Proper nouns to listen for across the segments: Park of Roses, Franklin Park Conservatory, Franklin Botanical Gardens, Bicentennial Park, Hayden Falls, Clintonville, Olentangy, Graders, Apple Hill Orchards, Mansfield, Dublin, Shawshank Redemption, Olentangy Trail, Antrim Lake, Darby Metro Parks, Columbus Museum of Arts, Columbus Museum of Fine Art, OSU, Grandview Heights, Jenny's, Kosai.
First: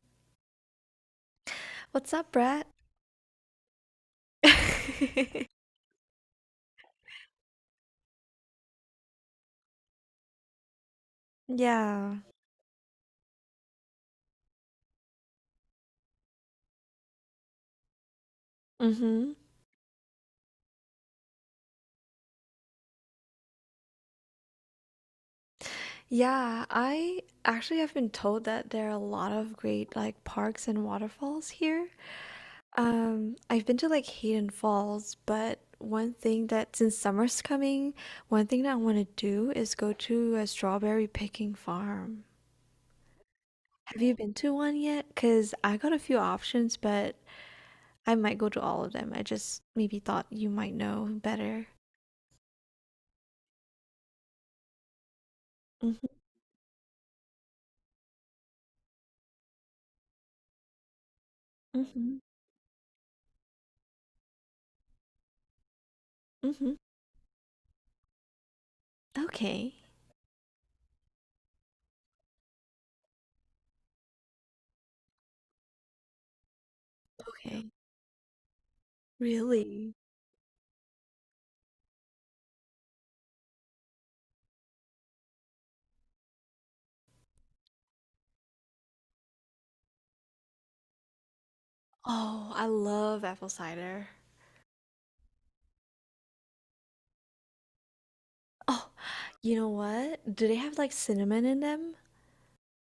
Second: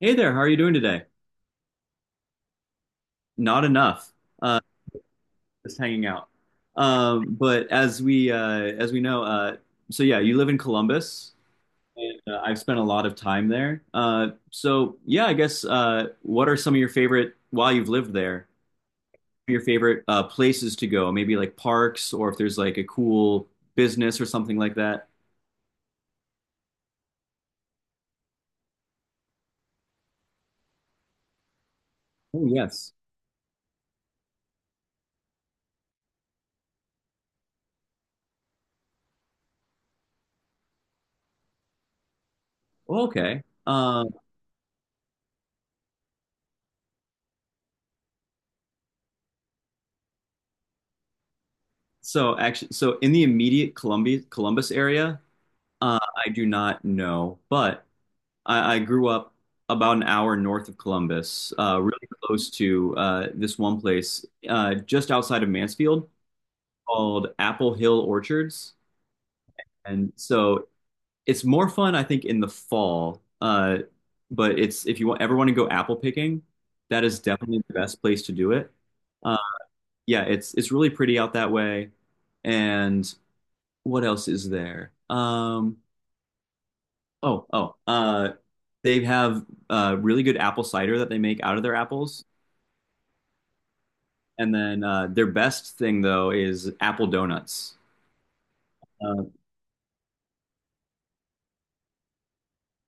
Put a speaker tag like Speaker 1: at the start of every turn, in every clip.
Speaker 1: Hey there, how are you doing today?
Speaker 2: What's up, Brett?
Speaker 1: Not enough, uh, just hanging out. But as we know, so yeah, you live in Columbus,
Speaker 2: Yeah.
Speaker 1: and I've spent a lot of time there. So yeah, I guess what are some of your favorite while you've lived there?
Speaker 2: Mm-hmm.
Speaker 1: Your favorite places to go? Maybe like parks, or if there's like a cool business or something like that.
Speaker 2: Yeah, I actually have been told that there are a lot of great like parks and waterfalls here.
Speaker 1: Oh yes.
Speaker 2: I've been to like Hayden Falls, but one thing that since summer's coming, one thing that I want to do is go to a strawberry picking farm.
Speaker 1: Oh, okay.
Speaker 2: Have
Speaker 1: Um,
Speaker 2: you been to one yet? Because I got a few options, but I might go to all of them. I just maybe thought you might know better.
Speaker 1: so actually, so in the immediate Columbia Columbus area, uh,
Speaker 2: Mm-hmm.
Speaker 1: I do not know, but. I grew up about an hour north of Columbus, really close to this one place just outside of Mansfield
Speaker 2: Mm-hmm.
Speaker 1: called Apple Hill Orchards.
Speaker 2: Okay.
Speaker 1: And so it's more fun, I think, in the fall. But it's if you ever want to go apple picking, that is
Speaker 2: Yeah.
Speaker 1: definitely
Speaker 2: Okay.
Speaker 1: the best place to do it. Uh,
Speaker 2: Really?
Speaker 1: yeah, it's really pretty out that way. And what else is there? Oh. They have really good apple cider that they make out of their apples.
Speaker 2: Oh, I love apple cider.
Speaker 1: And then their best thing, though, is apple donuts.
Speaker 2: Oh,
Speaker 1: Uh,
Speaker 2: you know what? Do they have like cinnamon in them?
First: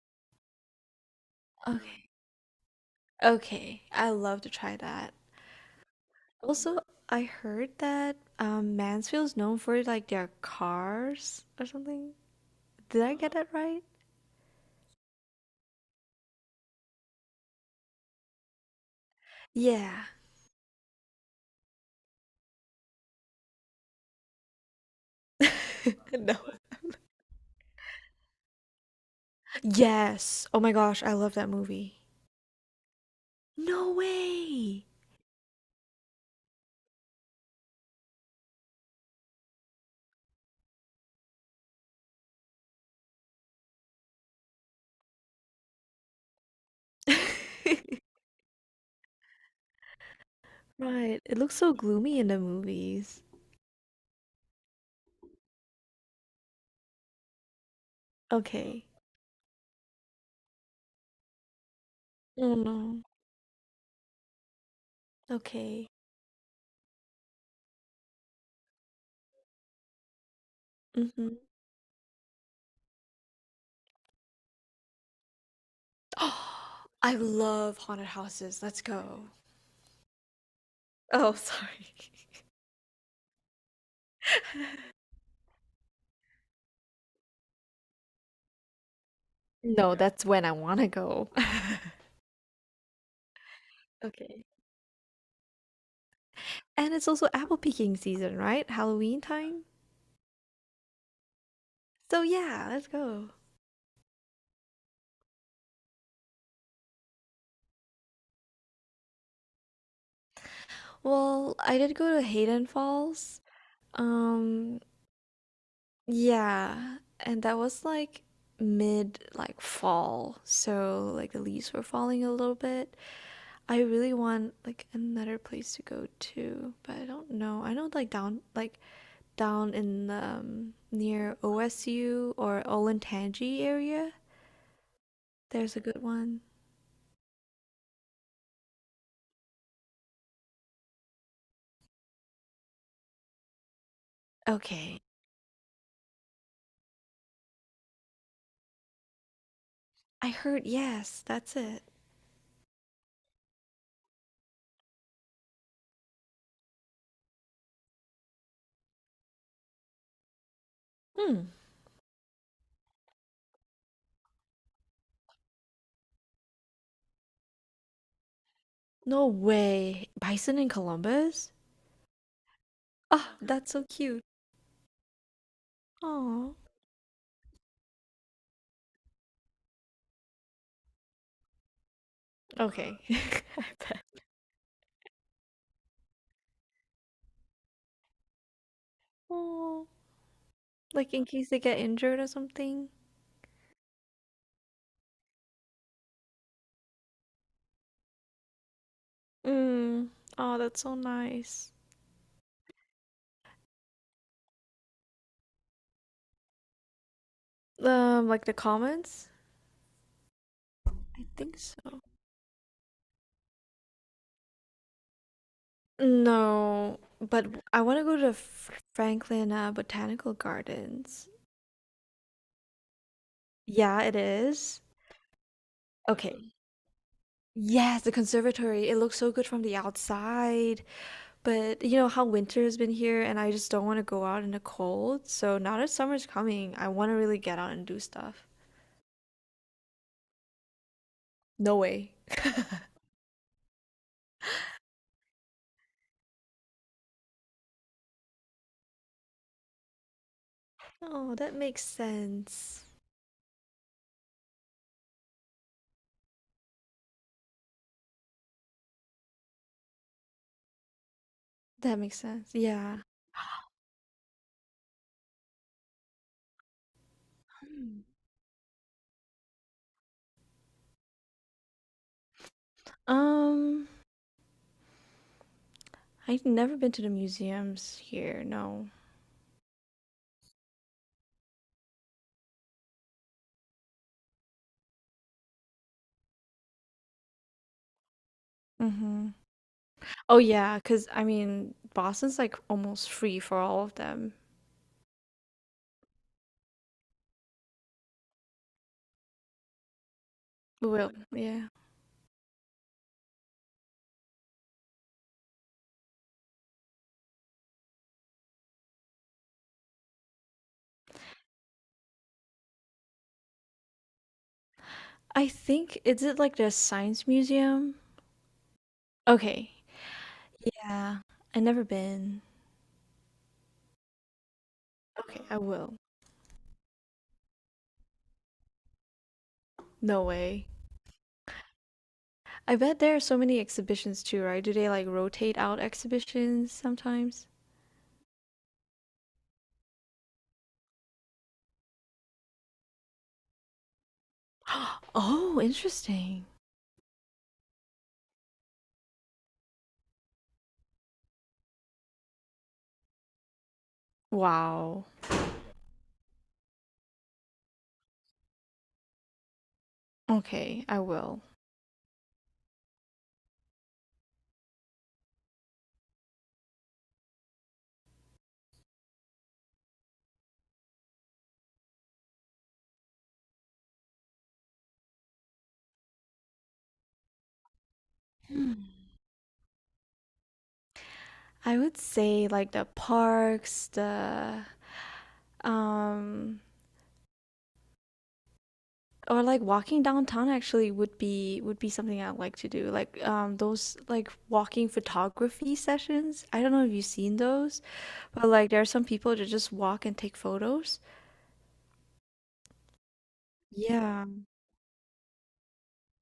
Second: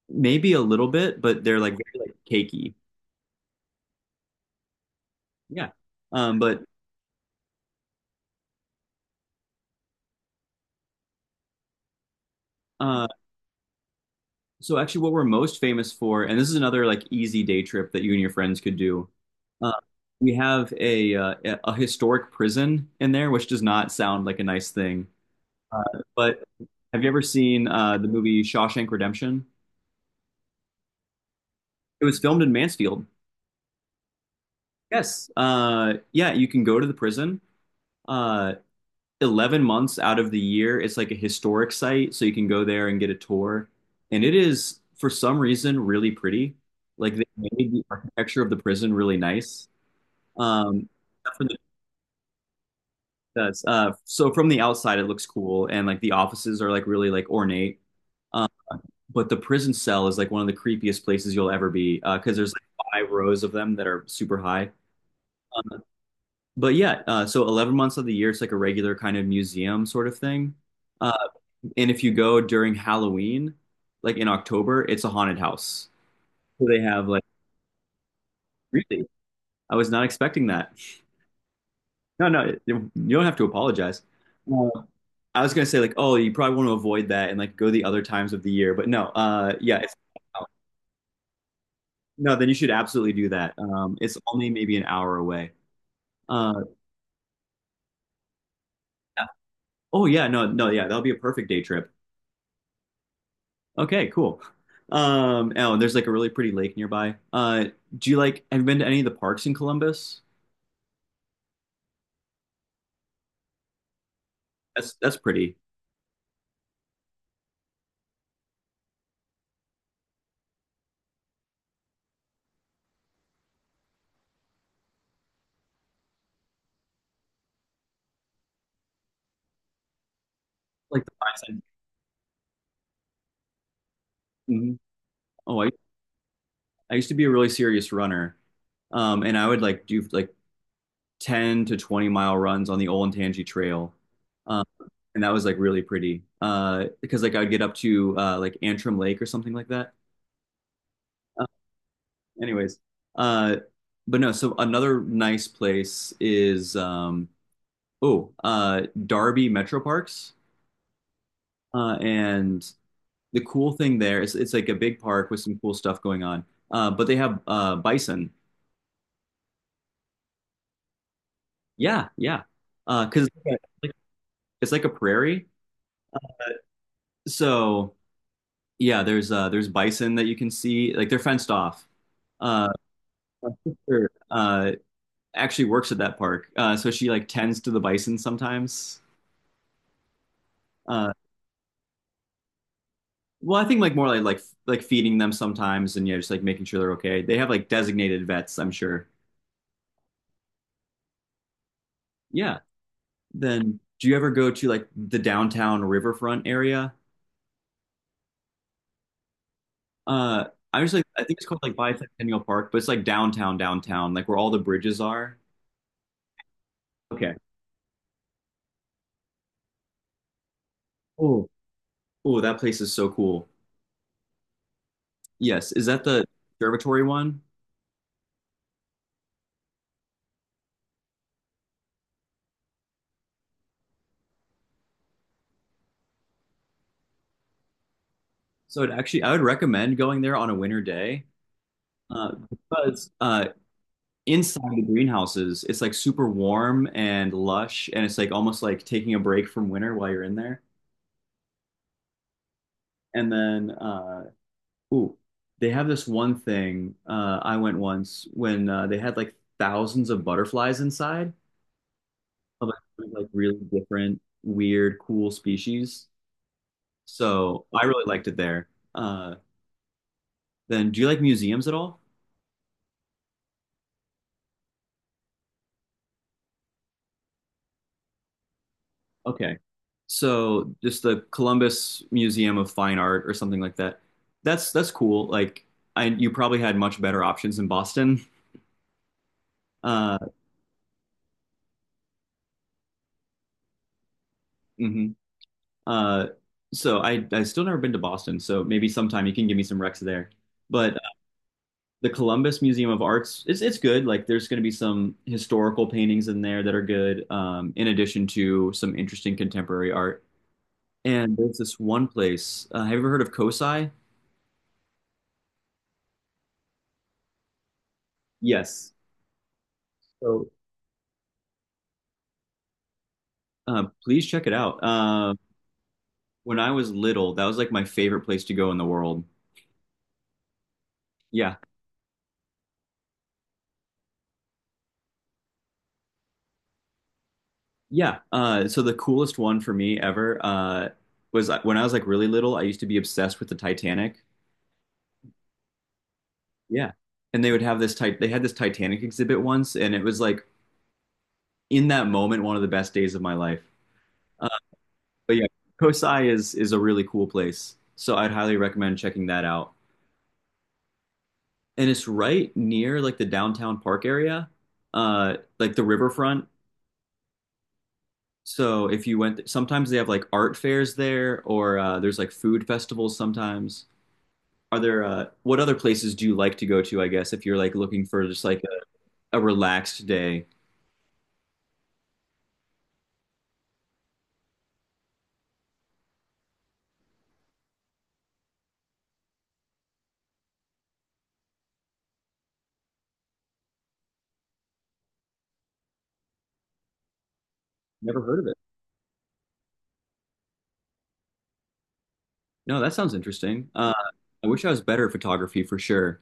Speaker 1: Maybe a little bit, but they're like very
Speaker 2: Okay.
Speaker 1: like cakey.
Speaker 2: Okay. I love to try that.
Speaker 1: Yeah. But
Speaker 2: Also, I heard that Mansfield's known for like their cars or something. Did
Speaker 1: uh,
Speaker 2: I get that right?
Speaker 1: so actually, what we're most famous for, and this is another like easy day trip that you and your friends could do. Uh,
Speaker 2: Yeah.
Speaker 1: we have a historic prison in there, which does not sound like a nice thing. Uh,
Speaker 2: No.
Speaker 1: but have you ever seen the movie Shawshank Redemption?
Speaker 2: Yes. Oh my gosh, I love that movie.
Speaker 1: It was filmed in Mansfield.
Speaker 2: No way.
Speaker 1: Yes. Yeah, you can go to the prison. Uh, 11 months out of the year, it's like a historic site, so you can go there and get a tour. And it is, for some reason, really pretty. Like they made the architecture of the prison really nice. Um,
Speaker 2: Right.
Speaker 1: except
Speaker 2: It
Speaker 1: for
Speaker 2: looks
Speaker 1: the
Speaker 2: so gloomy in the movies.
Speaker 1: that's, So from the outside, it looks cool, and like the offices are like really like ornate. Um,
Speaker 2: Okay.
Speaker 1: but the prison cell is like one of the creepiest places you'll ever be because there's
Speaker 2: Oh no.
Speaker 1: like five rows of them that are super high.
Speaker 2: Okay.
Speaker 1: But yeah, so 11 months of the year, it's like a regular kind of museum sort of thing. Uh,
Speaker 2: Mm-hmm.
Speaker 1: and if you go during Halloween, like in October, it's a haunted house. So they have
Speaker 2: I
Speaker 1: like,
Speaker 2: love haunted houses. Let's
Speaker 1: really?
Speaker 2: go.
Speaker 1: I was not expecting that.
Speaker 2: Oh, sorry.
Speaker 1: No, no, you don't have to apologize. Uh, I was gonna say like, oh, you probably want to avoid that and like go the other times of the year, but no,
Speaker 2: No, that's when I want to go.
Speaker 1: no, then you should absolutely do that. It's
Speaker 2: Okay.
Speaker 1: only maybe an hour away. Uh,
Speaker 2: And it's also apple picking season, right? Halloween
Speaker 1: yeah.
Speaker 2: time.
Speaker 1: Oh yeah, no, no, yeah, that'll be a perfect day trip.
Speaker 2: So yeah, let's go.
Speaker 1: Okay, cool. Oh, and there's like a really pretty lake nearby. Have you been to any of the parks in Columbus?
Speaker 2: Well, I did go to Hayden Falls. Um,
Speaker 1: That's pretty.
Speaker 2: yeah, and that was like mid like fall, so like the leaves were falling a little bit. I really want like another place to go to, but I don't know. I know down in the
Speaker 1: Like the five
Speaker 2: near
Speaker 1: cent.
Speaker 2: OSU or Olentangy area.
Speaker 1: Mhm. Oh, I,
Speaker 2: There's a good one.
Speaker 1: I used to be a really serious runner. And I would like do like 10 to 20 mile runs on the Olentangy Trail. Um,
Speaker 2: Okay.
Speaker 1: and that was like really pretty. Because like I would get up to like Antrim Lake or something like that.
Speaker 2: I heard yes,
Speaker 1: Uh,
Speaker 2: that's it.
Speaker 1: anyways, uh, but no, so another nice place is Oh, Darby Metro Parks.
Speaker 2: Hmm.
Speaker 1: And the cool thing there is it's like a big park with some cool stuff going on. But they have bison.
Speaker 2: No way. Bison in Columbus?
Speaker 1: Yeah, yeah. 'Cause
Speaker 2: Oh,
Speaker 1: it's
Speaker 2: that's so
Speaker 1: like
Speaker 2: cute.
Speaker 1: it's like a prairie.
Speaker 2: Oh.
Speaker 1: So yeah, there's bison that you can see. Like they're fenced off. Uh,
Speaker 2: Okay.
Speaker 1: my
Speaker 2: I bet.
Speaker 1: sister actually works at that park, so she like tends to the bison sometimes.
Speaker 2: Oh.
Speaker 1: Uh,
Speaker 2: Like in case they get injured or something.
Speaker 1: well, I think like more like feeding them sometimes, and yeah, just like making sure they're okay. They have like designated vets, I'm sure.
Speaker 2: Mm. Oh, that's so nice.
Speaker 1: Yeah. Then do you ever go to like the downtown riverfront area?
Speaker 2: Like the comments?
Speaker 1: Uh, I was like, I
Speaker 2: I
Speaker 1: think it's
Speaker 2: think
Speaker 1: called like
Speaker 2: so.
Speaker 1: Bicentennial Park, but it's like downtown, downtown, like where all the bridges are.
Speaker 2: No,
Speaker 1: Okay.
Speaker 2: but I want to go to Franklin Botanical Gardens.
Speaker 1: Oh, oh, that place is so cool.
Speaker 2: Yeah, it is.
Speaker 1: Yes. Is that the
Speaker 2: Okay.
Speaker 1: observatory one?
Speaker 2: Yes, the conservatory. It looks so good from the outside, but you know how winter has been here, and I just don't want to go out in the cold. So now that summer's coming, I want to really get out and do stuff.
Speaker 1: So it actually, I would recommend going there on a winter day,
Speaker 2: No way.
Speaker 1: because inside the greenhouses, it's like super warm and lush, and it's like almost like taking a break from winter while you're in there.
Speaker 2: Oh, that makes sense.
Speaker 1: And then uh, Ooh, they have this one thing. I went once when they had like thousands of butterflies inside
Speaker 2: That makes sense.
Speaker 1: of
Speaker 2: Yeah.
Speaker 1: like really different, weird, cool species. So I
Speaker 2: Hmm.
Speaker 1: really liked it there. Uh, do you like museums at all?
Speaker 2: Um, I've never been to the museums here. No.
Speaker 1: Okay. So just the Columbus Museum of Fine Art or something like that. That's cool. Like I, you probably had much better options in Boston.
Speaker 2: Mm-hmm.
Speaker 1: Uh,
Speaker 2: Oh yeah, cause I mean, Boston's like almost free for all of them.
Speaker 1: mhm. Uh, so I still never been to Boston, so maybe sometime you can give me some recs there. But
Speaker 2: Well, yeah.
Speaker 1: the Columbus Museum of Arts, it's good. Like there's going to be some historical paintings in there that are good, in addition to some interesting contemporary art. And there's this one place. Have you ever heard of Kosai?
Speaker 2: I think is it like the science museum?
Speaker 1: Yes.
Speaker 2: Okay.
Speaker 1: So
Speaker 2: Yeah. I never been.
Speaker 1: uh, please check it out.
Speaker 2: Okay, I will.
Speaker 1: When I was little, that was like my favorite place to go in the world.
Speaker 2: No way.
Speaker 1: Yeah.
Speaker 2: I bet there are so many exhibitions too, right? Do they like rotate out exhibitions sometimes?
Speaker 1: Yeah. So the coolest one for me ever was when I was like really little. I used to be obsessed with the Titanic.
Speaker 2: Oh, interesting.
Speaker 1: Yeah. And they would have this type. They had this Titanic exhibit once, and it was like in that moment one of the best days of my life. Uh,
Speaker 2: Wow.
Speaker 1: but yeah, Kosai is a really cool place. So I'd highly recommend checking that out.
Speaker 2: Okay, I will.
Speaker 1: And it's right near like the downtown park area, like the riverfront. So if you went, sometimes they have like art fairs there, or there's like food festivals sometimes. Are there What other places do you like to go to, I guess, if you're like looking for just like
Speaker 2: Hmm.
Speaker 1: a relaxed day?
Speaker 2: I would say like the parks, the um or like walking downtown actually would be something I like to do. Like those like walking photography sessions. I don't know if you've seen those,
Speaker 1: Never heard
Speaker 2: but
Speaker 1: of it.
Speaker 2: like there are some people that just walk and take photos.
Speaker 1: No, that sounds interesting.
Speaker 2: Yeah.
Speaker 1: I wish I was better at photography for sure.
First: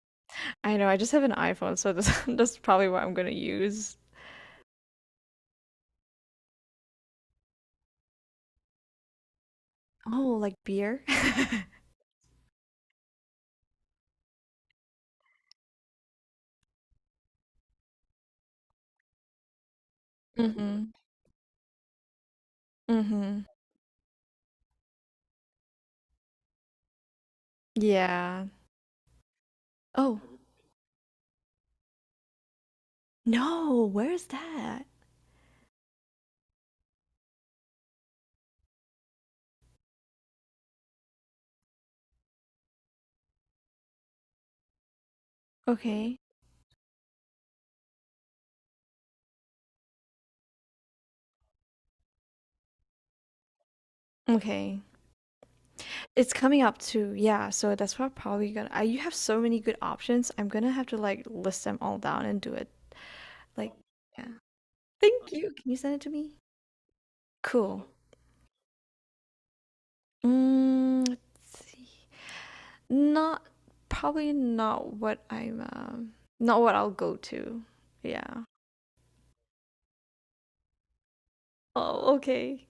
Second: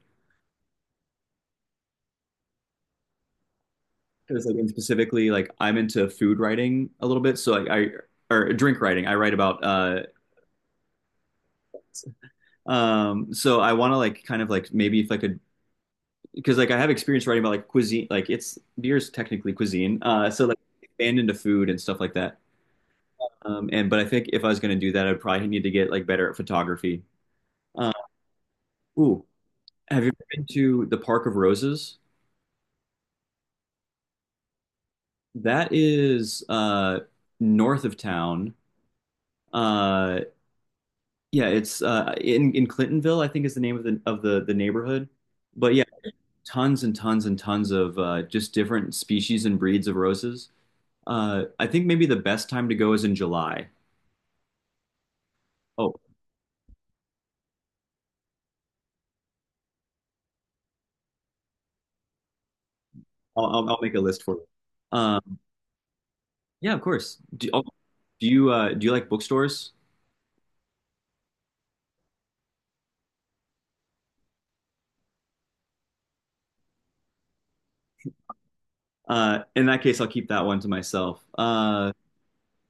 Speaker 2: I know, I just have an iPhone, so this, that's probably what I'm gonna use.
Speaker 1: Because like and specifically, like I'm into food writing a little bit, so like I or drink writing. I write about
Speaker 2: Oh, like beer.
Speaker 1: so I want to like kind of like maybe if I could because like I have experience writing about like cuisine, like it's beer is technically cuisine, so like
Speaker 2: Mm-hmm.
Speaker 1: expand into food and stuff like that.
Speaker 2: Mm-hmm.
Speaker 1: And but I think if I was going to do that, I'd probably need to get like better at photography.
Speaker 2: Yeah.
Speaker 1: Ooh, have you
Speaker 2: Oh,
Speaker 1: been to the Park of Roses?
Speaker 2: no, where's that?
Speaker 1: That is north of town. Uh, yeah, it's in Clintonville, I think is the name of the neighborhood. But yeah,
Speaker 2: Okay.
Speaker 1: tons and tons and tons of just different species and breeds of roses. I think maybe the best time to go is in July.
Speaker 2: Okay.
Speaker 1: Oh,
Speaker 2: It's coming up too, yeah, so that's what I'm probably gonna I you have so many good options, I'm gonna have to, like, list them all down and do it,
Speaker 1: I'll I'll,
Speaker 2: like
Speaker 1: I'll make a list
Speaker 2: yeah.
Speaker 1: for you.
Speaker 2: Thank
Speaker 1: Um,
Speaker 2: you, can you send it to me?
Speaker 1: yeah, of course.
Speaker 2: Cool.
Speaker 1: Do you like bookstores?
Speaker 2: Mm, let's see. Not probably not what I'm, not what I'll go to. Yeah.
Speaker 1: In that case, I'll keep that one to myself.
Speaker 2: Oh, okay.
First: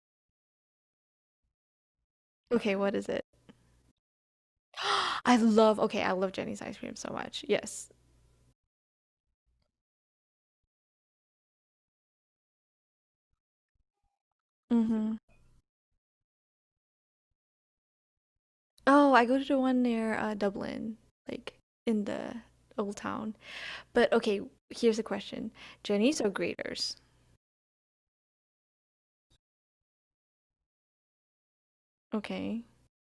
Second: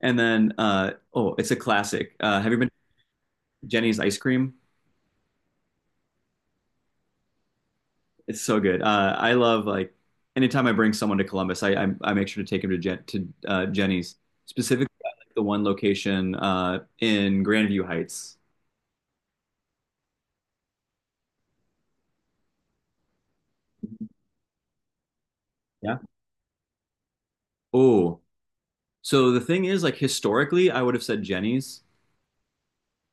Speaker 1: Oh, it's a classic. Have you been
Speaker 2: Okay, what is it?
Speaker 1: to Jenny's ice cream?
Speaker 2: I love okay, I love Jenny's ice cream so much, yes.
Speaker 1: It's so good. I love like anytime I bring someone to Columbus, I make sure to take them to Jenny's specifically. I
Speaker 2: Mhm.
Speaker 1: like the one location in Grandview Heights.
Speaker 2: Oh, I go to the one near, Dublin, like, in the old town. But okay, here's a question.
Speaker 1: Yeah.
Speaker 2: Jennies or graders?
Speaker 1: Oh, so the thing is, like historically, I would have said Jenny's,
Speaker 2: Okay.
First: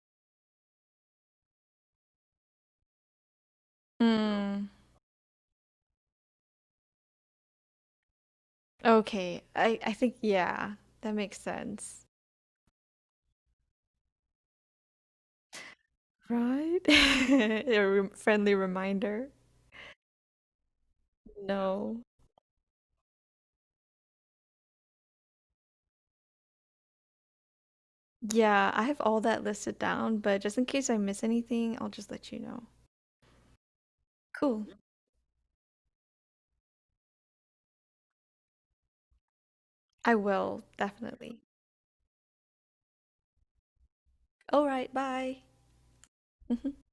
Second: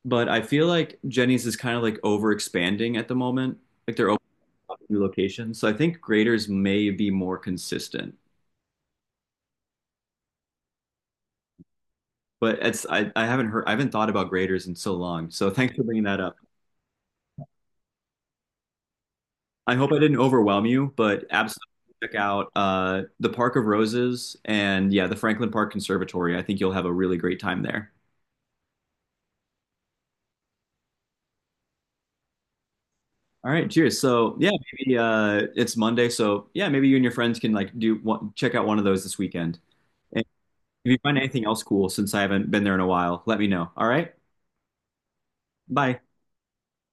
Speaker 1: but I feel like Jenny's is kind of like over expanding at the moment. Like they're opening
Speaker 2: Mm,
Speaker 1: up new locations, so I think Graders may be more consistent.
Speaker 2: okay. I think, yeah, that makes sense.
Speaker 1: But I haven't heard I haven't thought about graders in so long. So thanks for bringing that up.
Speaker 2: Right? Friendly reminder.
Speaker 1: I hope I didn't overwhelm you, but absolutely
Speaker 2: No.
Speaker 1: check out the Park of Roses and yeah, the Franklin Park Conservatory. I think you'll have a really great time there.
Speaker 2: Yeah, I have all that listed down, but just in case I miss anything, I'll just let you know.
Speaker 1: All right, cheers. So yeah,
Speaker 2: Cool.
Speaker 1: maybe it's Monday. So yeah, maybe you and your friends can like do one, check out one of those this weekend.
Speaker 2: I
Speaker 1: And
Speaker 2: will,
Speaker 1: if you find
Speaker 2: definitely.
Speaker 1: anything else cool, since I haven't been there in a while, let me know. All right,
Speaker 2: All right, bye.
Speaker 1: bye.
Speaker 2: Mhm.